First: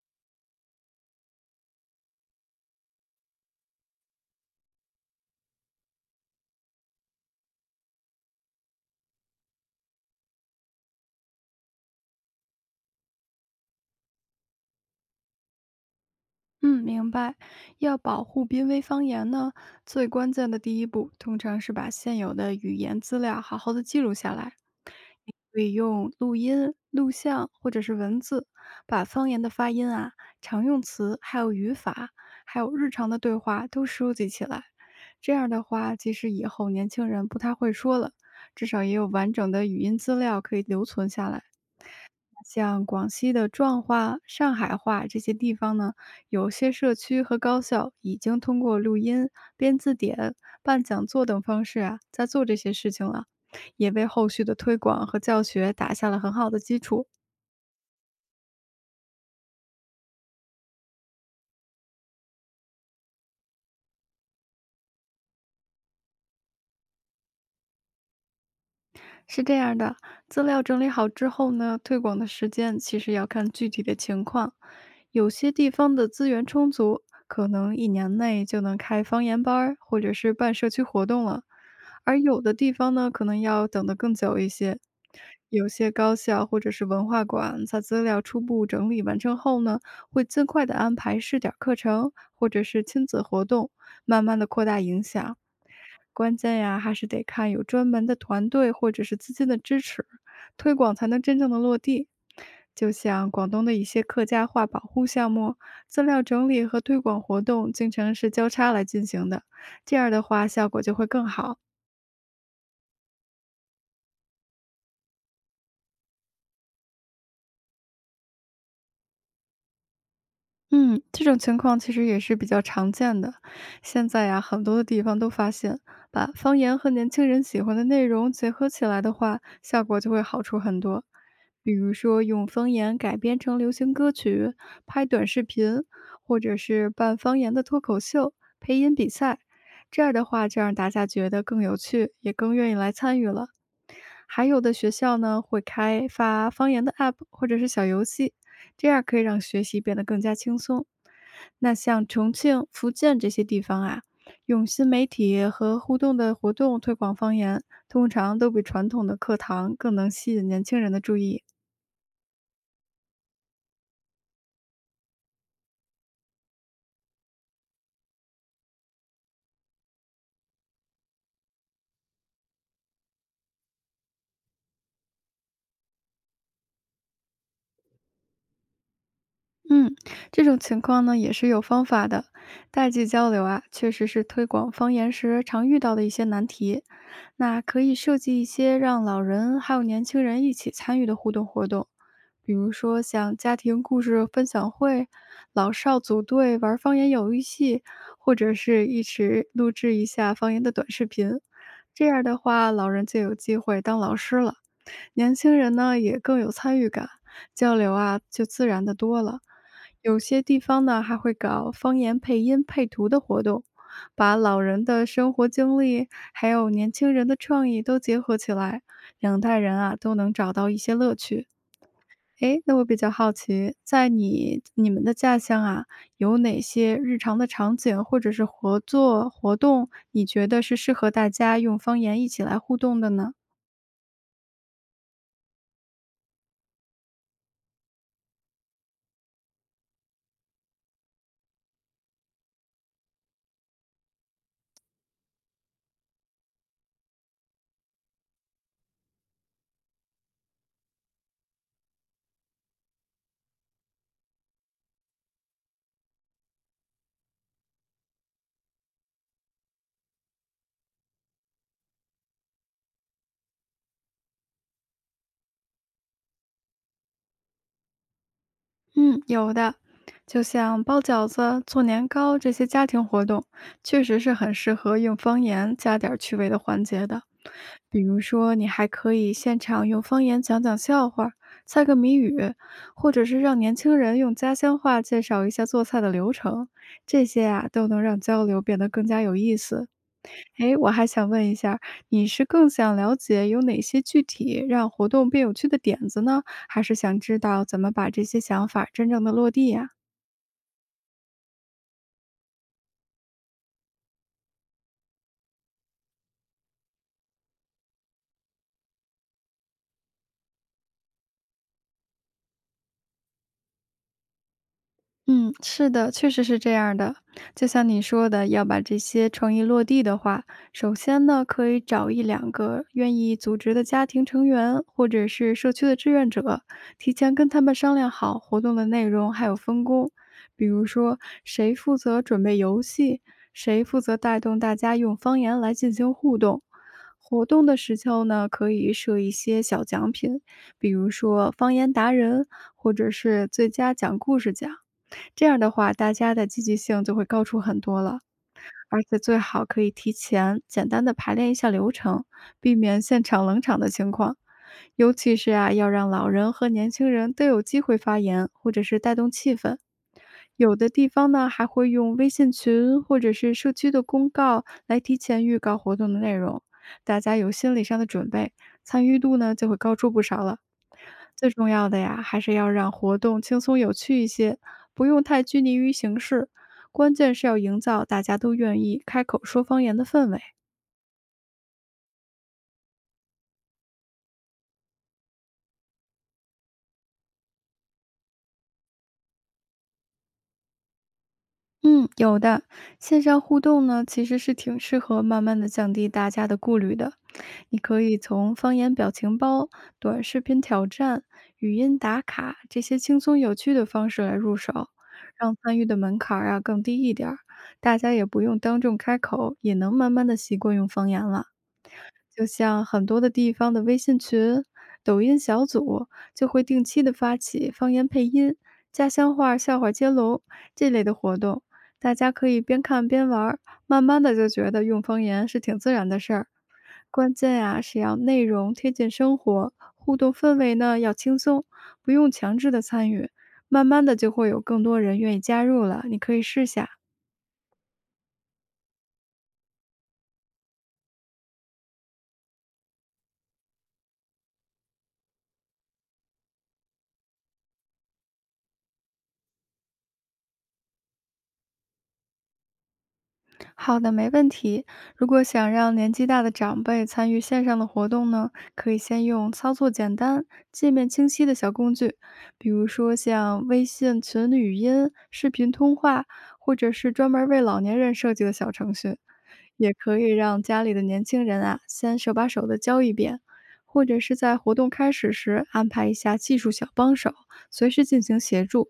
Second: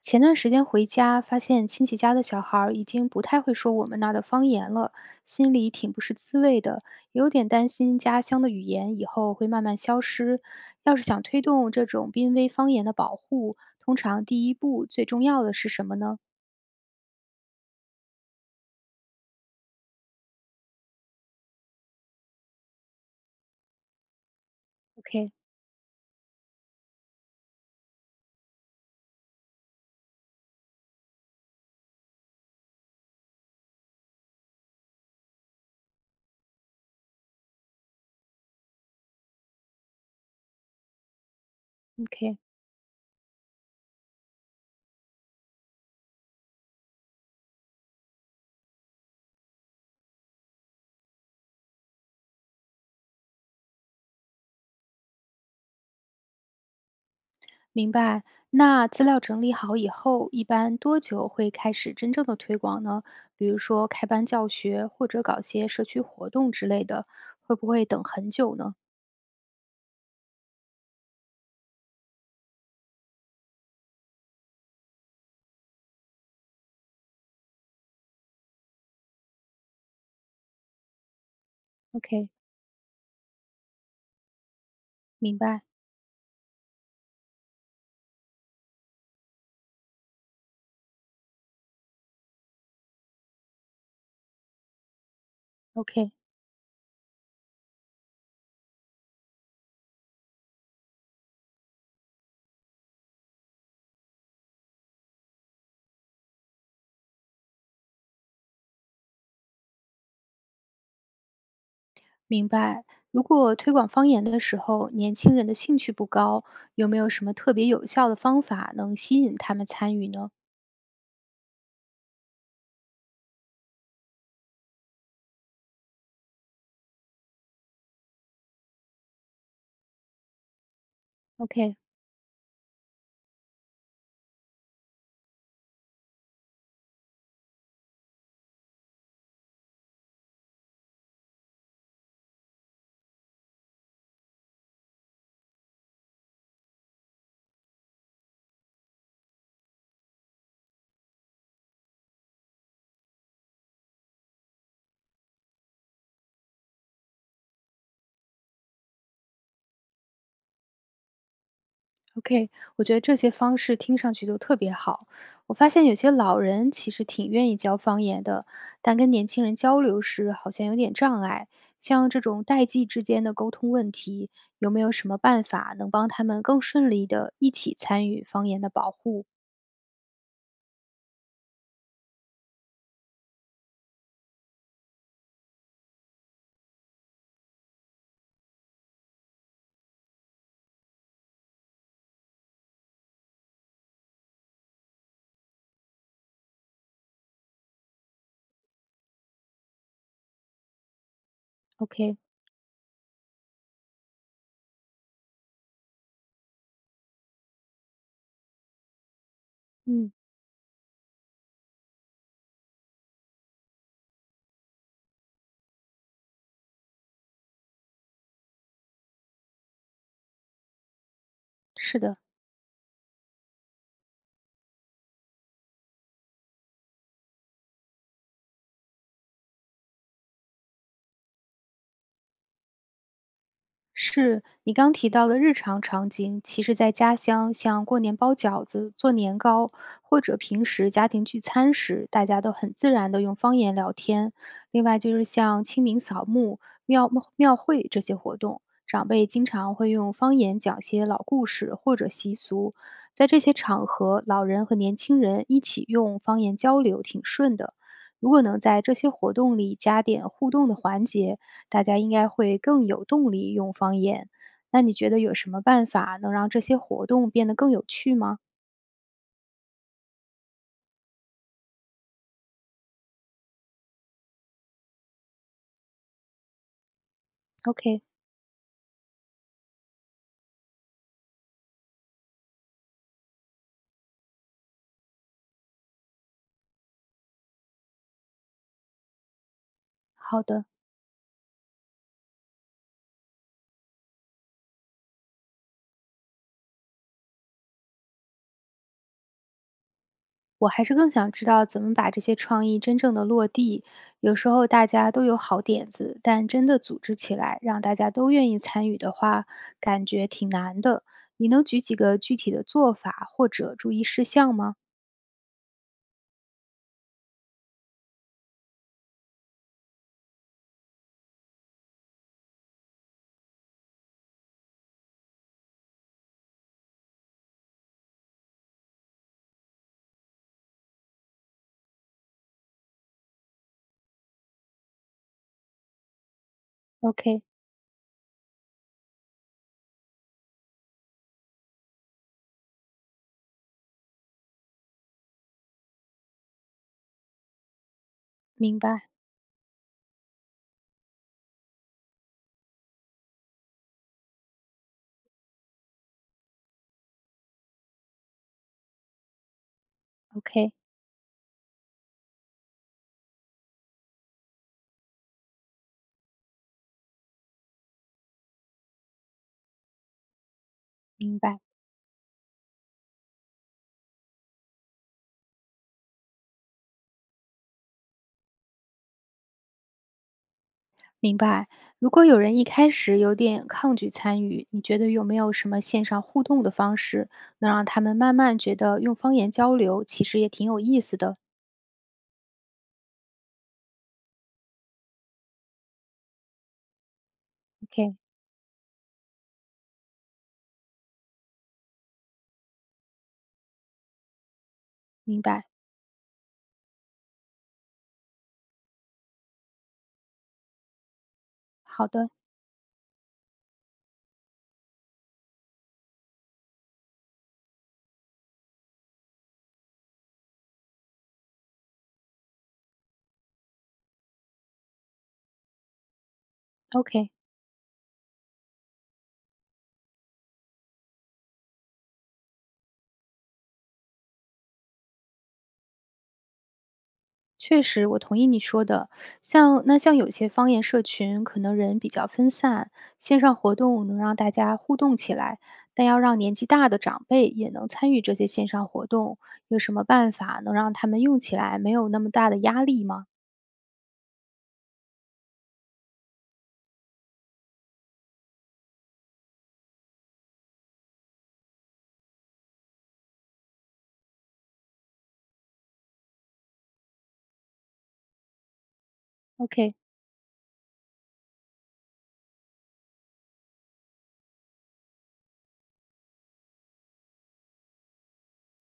前段时间回家，发现亲戚家的小孩儿已经不太会说我们那儿的方言了，心里挺不是滋味的，有点担心家乡的语言以后会慢慢消失。要是想推动这种濒危方言的保护，通常第一步最重要的是什么呢嗯，明白。要保护濒危方言呢，最关键的第一步，通常是把现有的语言资料好好的记录下来。？OK，OK，你可以用录音、录像或者是文字，把方言的发音啊、常用词、还有语法，还有日常的对话都收集起来。这样的话，即使以后年轻人不太会说了，至少也有完整的语音资料可以留存下来。像广西的壮话、上海话这些地方呢，有些社区和高校已经通过录音、编字典、办讲座等方式啊，在做这些事情了，也为后续的推广和教学打下了很好的基础。明白。那资料整理好以后，一般多久会开始真正的推广呢？比如说开班教学，或者搞些社区活动之类的，会不会等很久呢是这样的，资料整理好之后呢，推广的时间其实要看具体的情况，有些地方的资源充足，可能一年内就能开方言班儿或者是办社区活动了。而？OK，有的地方呢，可能要等得更久一些。明白。有些高校或者是文化馆，在资料初步整理完成后呢，会尽快的安排试点儿课程或者是亲子活动，慢慢的扩大影响。OK，关键呀，还是得看有专门的团队或者是资金的支持，推广才能真正的落地。就像广东的一些客家话保护项目，资料整理和推广活动经常是交叉来进行的，这样的话效果就会更好。明白。如果推广方言的时候，年轻人的兴趣不高，有没有什么特别有效的方法能吸引他们参与呢嗯，这种情况其实也是比较常见的。现在呀，很多的地方都发现，把方言和年轻人喜欢的内容结合起来的话，效果就会好出很多。比？OK，OK，如说，用方言改编成流行歌曲，拍短视频，或者是办方言的脱口秀、配音比赛。这样的话，就让大家觉得更有趣，也更愿意来参与了。还有的学校呢会开发方言的 App 或者是小游戏，这样可以让学习变得更加轻松。那像重庆、福建这些地方啊，用新媒体和互动的活动推广方言，通常都比传统的课堂更能吸引年轻人的注意。我觉得这些方式听上去都特别好。我发现有些老人其实挺愿意教方言的，但跟年轻人交流时好像有点障碍。像这种代际之间的沟通问题，有没有什么办法能帮他们更顺利的一起参与方言的保护嗯，这种情况呢也是有方法的。代际交流啊，确实是推广方言时常遇到的一些难题。那可以设计一些让老人还有年轻人一起参与的互动活动，比如说像家庭故事分享会、老少组队玩方言游戏，或者是一起录制一下方言的短视频。这？OK，样的话，老人就有机会当老师了。年轻人呢也更有参与感，交流啊就自然的多了。嗯，有些地方呢还会搞方言配音配图的活动，把老人的生活经历还有年轻人的创意都结合起来，两代人啊都能找到一些乐趣。是的。诶，那我比较好奇，在你们的家乡啊，有哪些日常的场景或者是合作活动，你觉得是适合大家用方言一起来互动的呢？是你刚提到的日常场景，其实在家乡，像过年包饺子、做年糕，或者平时家庭聚餐时，大家都很自然的用方言聊天。另外就是像清明扫墓、庙会这些活动，长辈经常会用方言讲些老故事或者习俗。在这些场合，老人和年轻人一起用方言交流，挺顺的。如果能在这些活动里加点互动的环节，大家应该会更有动力用方言。那你觉得有什么办法能让这些活动变得更有趣吗嗯，有的，就像包饺子、做年糕这些家庭活动，确实是很适合用方言加点儿趣味的环节的。比？OK，如说，你还可以现场用方言讲讲笑话、猜个谜语，或者是让年轻人用家乡话介绍一下做菜的流程，这些啊都能让交流变得更加有意思。好的。诶，我还想问一下，你是更想了解有哪些具体让活动变有趣的点子呢？还是想知道怎么把这些想法真正的落地呀？我还是更想知道怎么把这些创意真正的落地。有时候大家都有好点子，但真的组织起来让大家都愿意参与的话，感觉挺难的。你能举几个具体的做法或者注意事项吗嗯，是的，确实是这样儿的。就像你说的，要把这些创意落地的话，首先呢，可以找一两个愿意组织的家庭成员，或者是社区的志愿者，提前跟他们商量好活动的内容还有分工。比如说，谁负责准备游戏，谁负责带动大家用方言来进行互动。？OK，活动的时候呢，可以设一些小奖品，比如说方言达人，或者是最佳讲故事奖。这样的话，大家的积极性就会高出很多了。明而白。且最好可以提前简单的排练一下流程，避免现场冷场的情况。尤其是啊，要让老人和年轻人都有机会发言，或者是带动气氛。OK，有的地方呢，还会用微信群或者是社区的公告来提前预告活动的内容，大家有心理上的准备，参与度呢就会高出不少了。明最白。重要的呀，还是要让活动轻松有趣一些，不用太拘泥于形式。关键是要营造大家都愿意开口说方言的氛围。明白。如果有人一开始有点抗拒参与，你觉得有没有什么线上互动的方式，能让他们慢慢觉得用方言交流其实也挺有意思的嗯，有的，线上互动呢，其实是挺适合慢慢的降低大家的顾虑的。你可？OK，以从方言表情包、短视频挑战、语音打卡这些轻松有趣的方式来入手，明让白。参与的门槛儿啊更低一点儿，大家也不用当众开口，也能慢慢的习惯用方言了。好的就像很多的地方的微信群、抖音小组就会定期的发起方言配音、家乡话笑话接龙这类的活动，大家可以边看边玩儿，慢慢的就觉得用方言是挺自然的事儿。，OK。关键呀、是要内容贴近生活，互动氛围呢要轻松，不用强制的参与，慢慢的就会有更多人愿意加入了。你可以试下。确实，我同意你说的。像那像有些方言社群，可能人比较分散，线上活动能让大家互动起来，但要让年纪大的长辈也能参与这些线上活动，有什么办法能让他们用起来没有那么大的压力吗好的，没问题。如果想让年纪大的长辈参与线上的活动呢，可以先用操作简单、界面清晰的小工具，比如说像微信群语音、视频通话，或者是专门为老年人设计的小程序。也？OK，可以让家里的年轻人啊，先手把手的教一遍，或者是在活动开始时安排一下技术小帮手，随时进行协助。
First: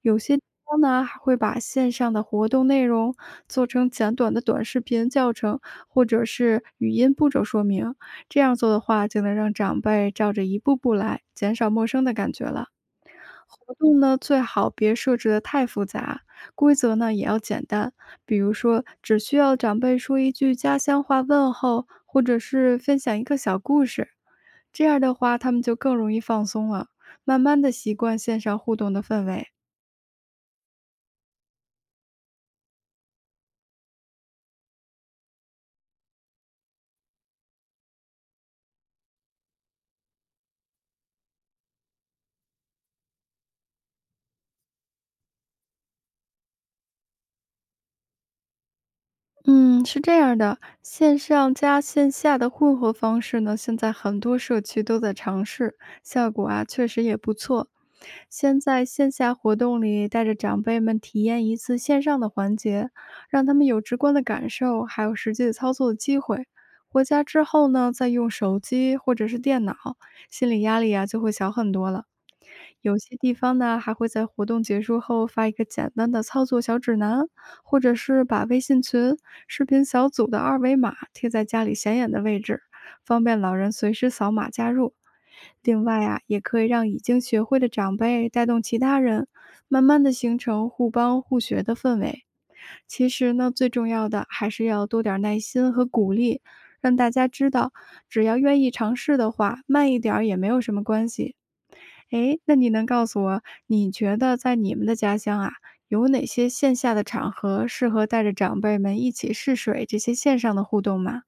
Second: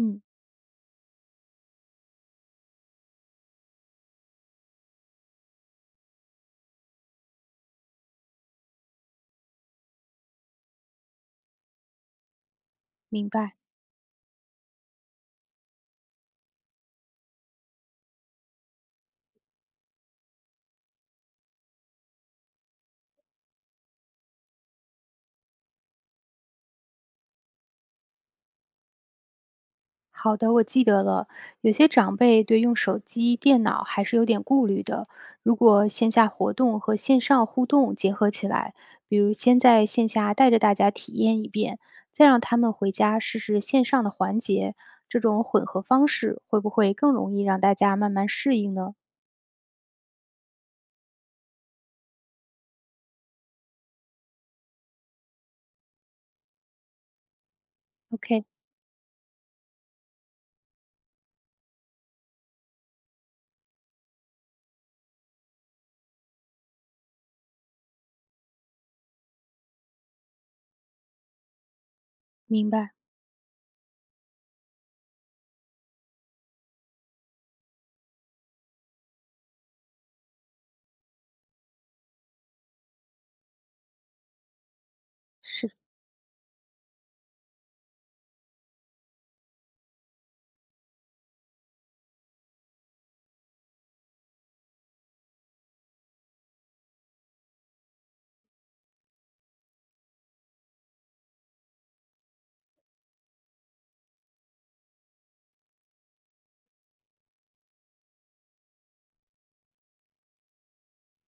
有些地方呢，还会把线上的活动内容做成简短的短视频教程，或者是语音步骤说明。这样做的话，就能让长辈照着一步步来，减少陌生的感觉了。明白，活动呢，最好别设置的太复杂，规则呢也要简单。比如说，只需要长辈说一句家乡话问候，或者是分享一个小故事，这样的话，他们就更容易放松了，慢慢的习惯线上互动的氛围。好的，我记得了。有些长辈对用手机、电脑还是有点顾虑的。如果线下活动和线上互动结合起来，比如先在线下带着大家体验一遍，再让他们回家试试线上的环节，这种混合方式会不会更容易让大家慢慢适应呢嗯，是这样的，线上加线下的混合方式呢，现在很多社区都在尝试，效果啊确实也不错。？OK，先在线下活动里带着长辈们体验一次线上的环节，让他们有直观的感受，还有实际操作的机会。回家之后呢，再用手机或者是电脑，心理压力啊就会小很多了。明白，有些地方呢，还会在活动结束后发一个简单的操作小指南，或者是把微信群、视频小组的二维码贴在家里显眼的位置，方便老人随时扫码加入。是的。另外啊，也可以让已经学会的长辈带动其他人，慢慢的形成互帮互学的氛围。其实呢，最重要的还是要多点儿耐心和鼓励，让大家知道，只要愿意尝试的话，慢一点儿也没有什么关系。诶，那你能告诉我，你觉得在你们的家乡啊，有哪些线下的场合适合带着长辈们一起试水这些线上的互动吗？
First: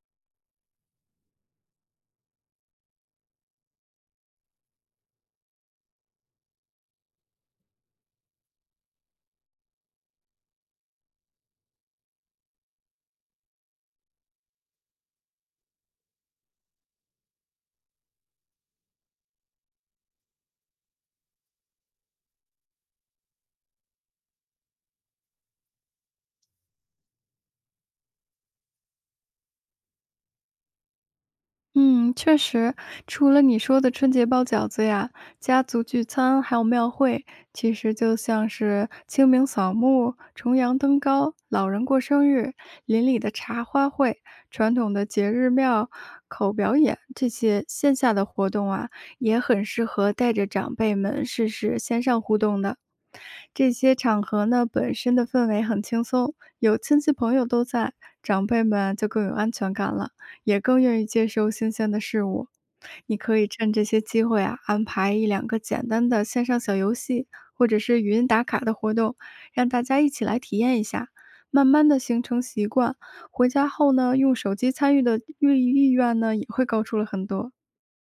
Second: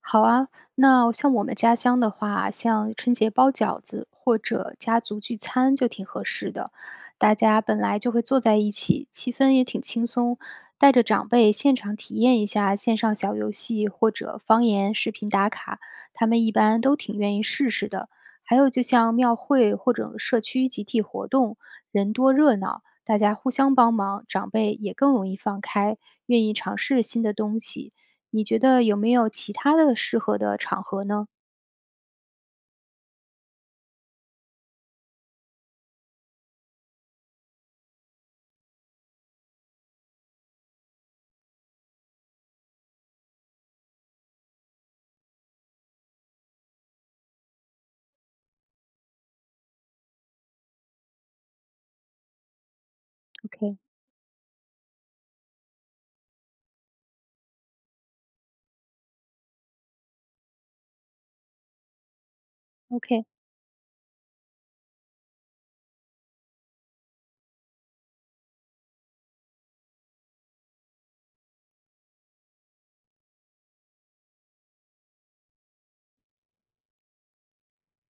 好啊，那像我们家乡的话，像春节包饺子或者家族聚餐就挺合适的。大家本来就会坐在一起，气氛也挺轻松，带着长辈现场体验一下线上小游戏或者方言视频打卡，他们一般都挺愿意试试的。还有就像庙会或者社区集体活动，人多热闹，大家互相帮忙，长辈也更容易放开，愿意尝试新的东西。你觉得有没有其他的适合的场合呢？嗯，确实，除了你说的春节包饺子呀、家族聚餐，还有庙会，其实就像是清明扫墓、重阳登高、老人过生日、邻里的茶花会、传统的节日庙口表演这些线下的活动啊，也很适合带着长辈们试试线上互动的。这 OK，些场合呢，本身的氛围很轻松，有亲戚朋友都在，长辈们就更有安全感了。也更愿意接受新鲜的事物。你 OK，可以趁这些机会啊，安排一两个简单的线上小游戏，或者是语音打卡的活动，让大家一起来体验一下。慢慢的形成习惯，回家后呢，用手机参与的意愿呢，也会高出了很多。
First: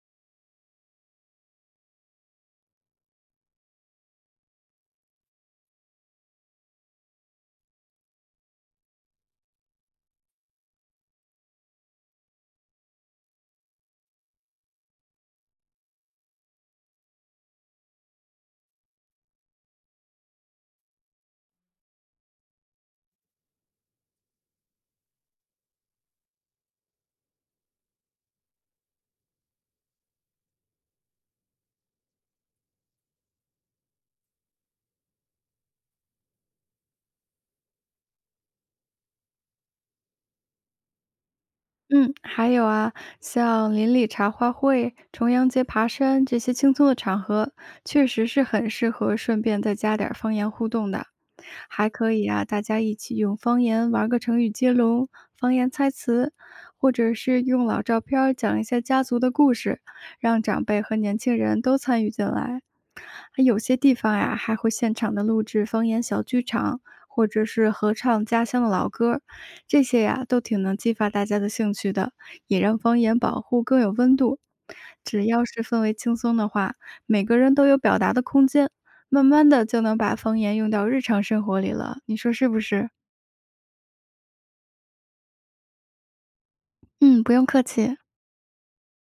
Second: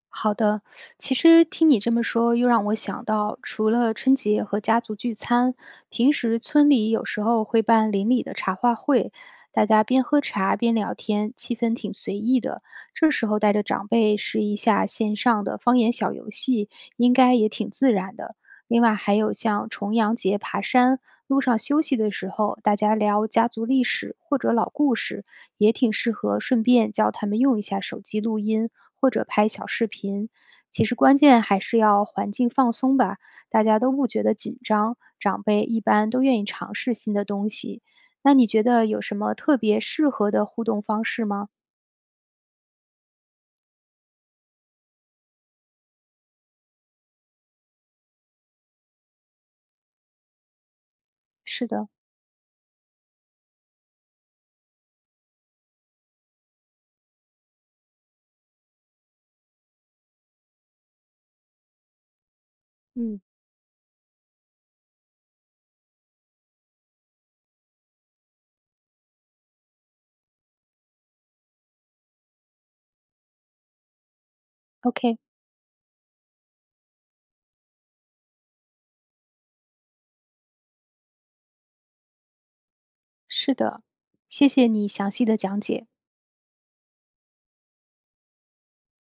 好的。其实听你这么说，又让我想到，除了春节和家族聚餐，平时村里有时候会办邻里的茶话会，大家边喝茶边聊天，气氛挺随意的。这时候带着长辈试一下线上的方言小游戏，应该也挺自然的。另外还有像重阳节爬山路上休息的时候，大家聊家族历史或者老故事，也挺适合顺便教他们用一下手机录音或者拍小视频。其实关键还是要环境放松吧，大家都不觉得紧张，长辈一般都愿意尝试新的东西。那你觉得有什么特别适合的互动方式吗？嗯，还有啊，像邻里茶话会、重阳节爬山这些轻松的场合，确实是很适合顺便再加点儿方言互动的。是还的，可以啊，大家一起用方言玩个成语接龙、方言猜词，或者是用老照片儿讲一下家族的故事，让长辈和年轻人都参与进来。嗯还有些地方呀，还会现场的录制方言小剧场，或者是合唱家乡的老歌儿这些呀都挺能激发大家的兴趣的，也让方言保护更有温度。，OK，只要是氛围轻松的话，每个人都有表达的空间，慢慢的就能把方言用到日常生活里了。你说是不是？是的，谢谢你详细的讲解。嗯，不用客气。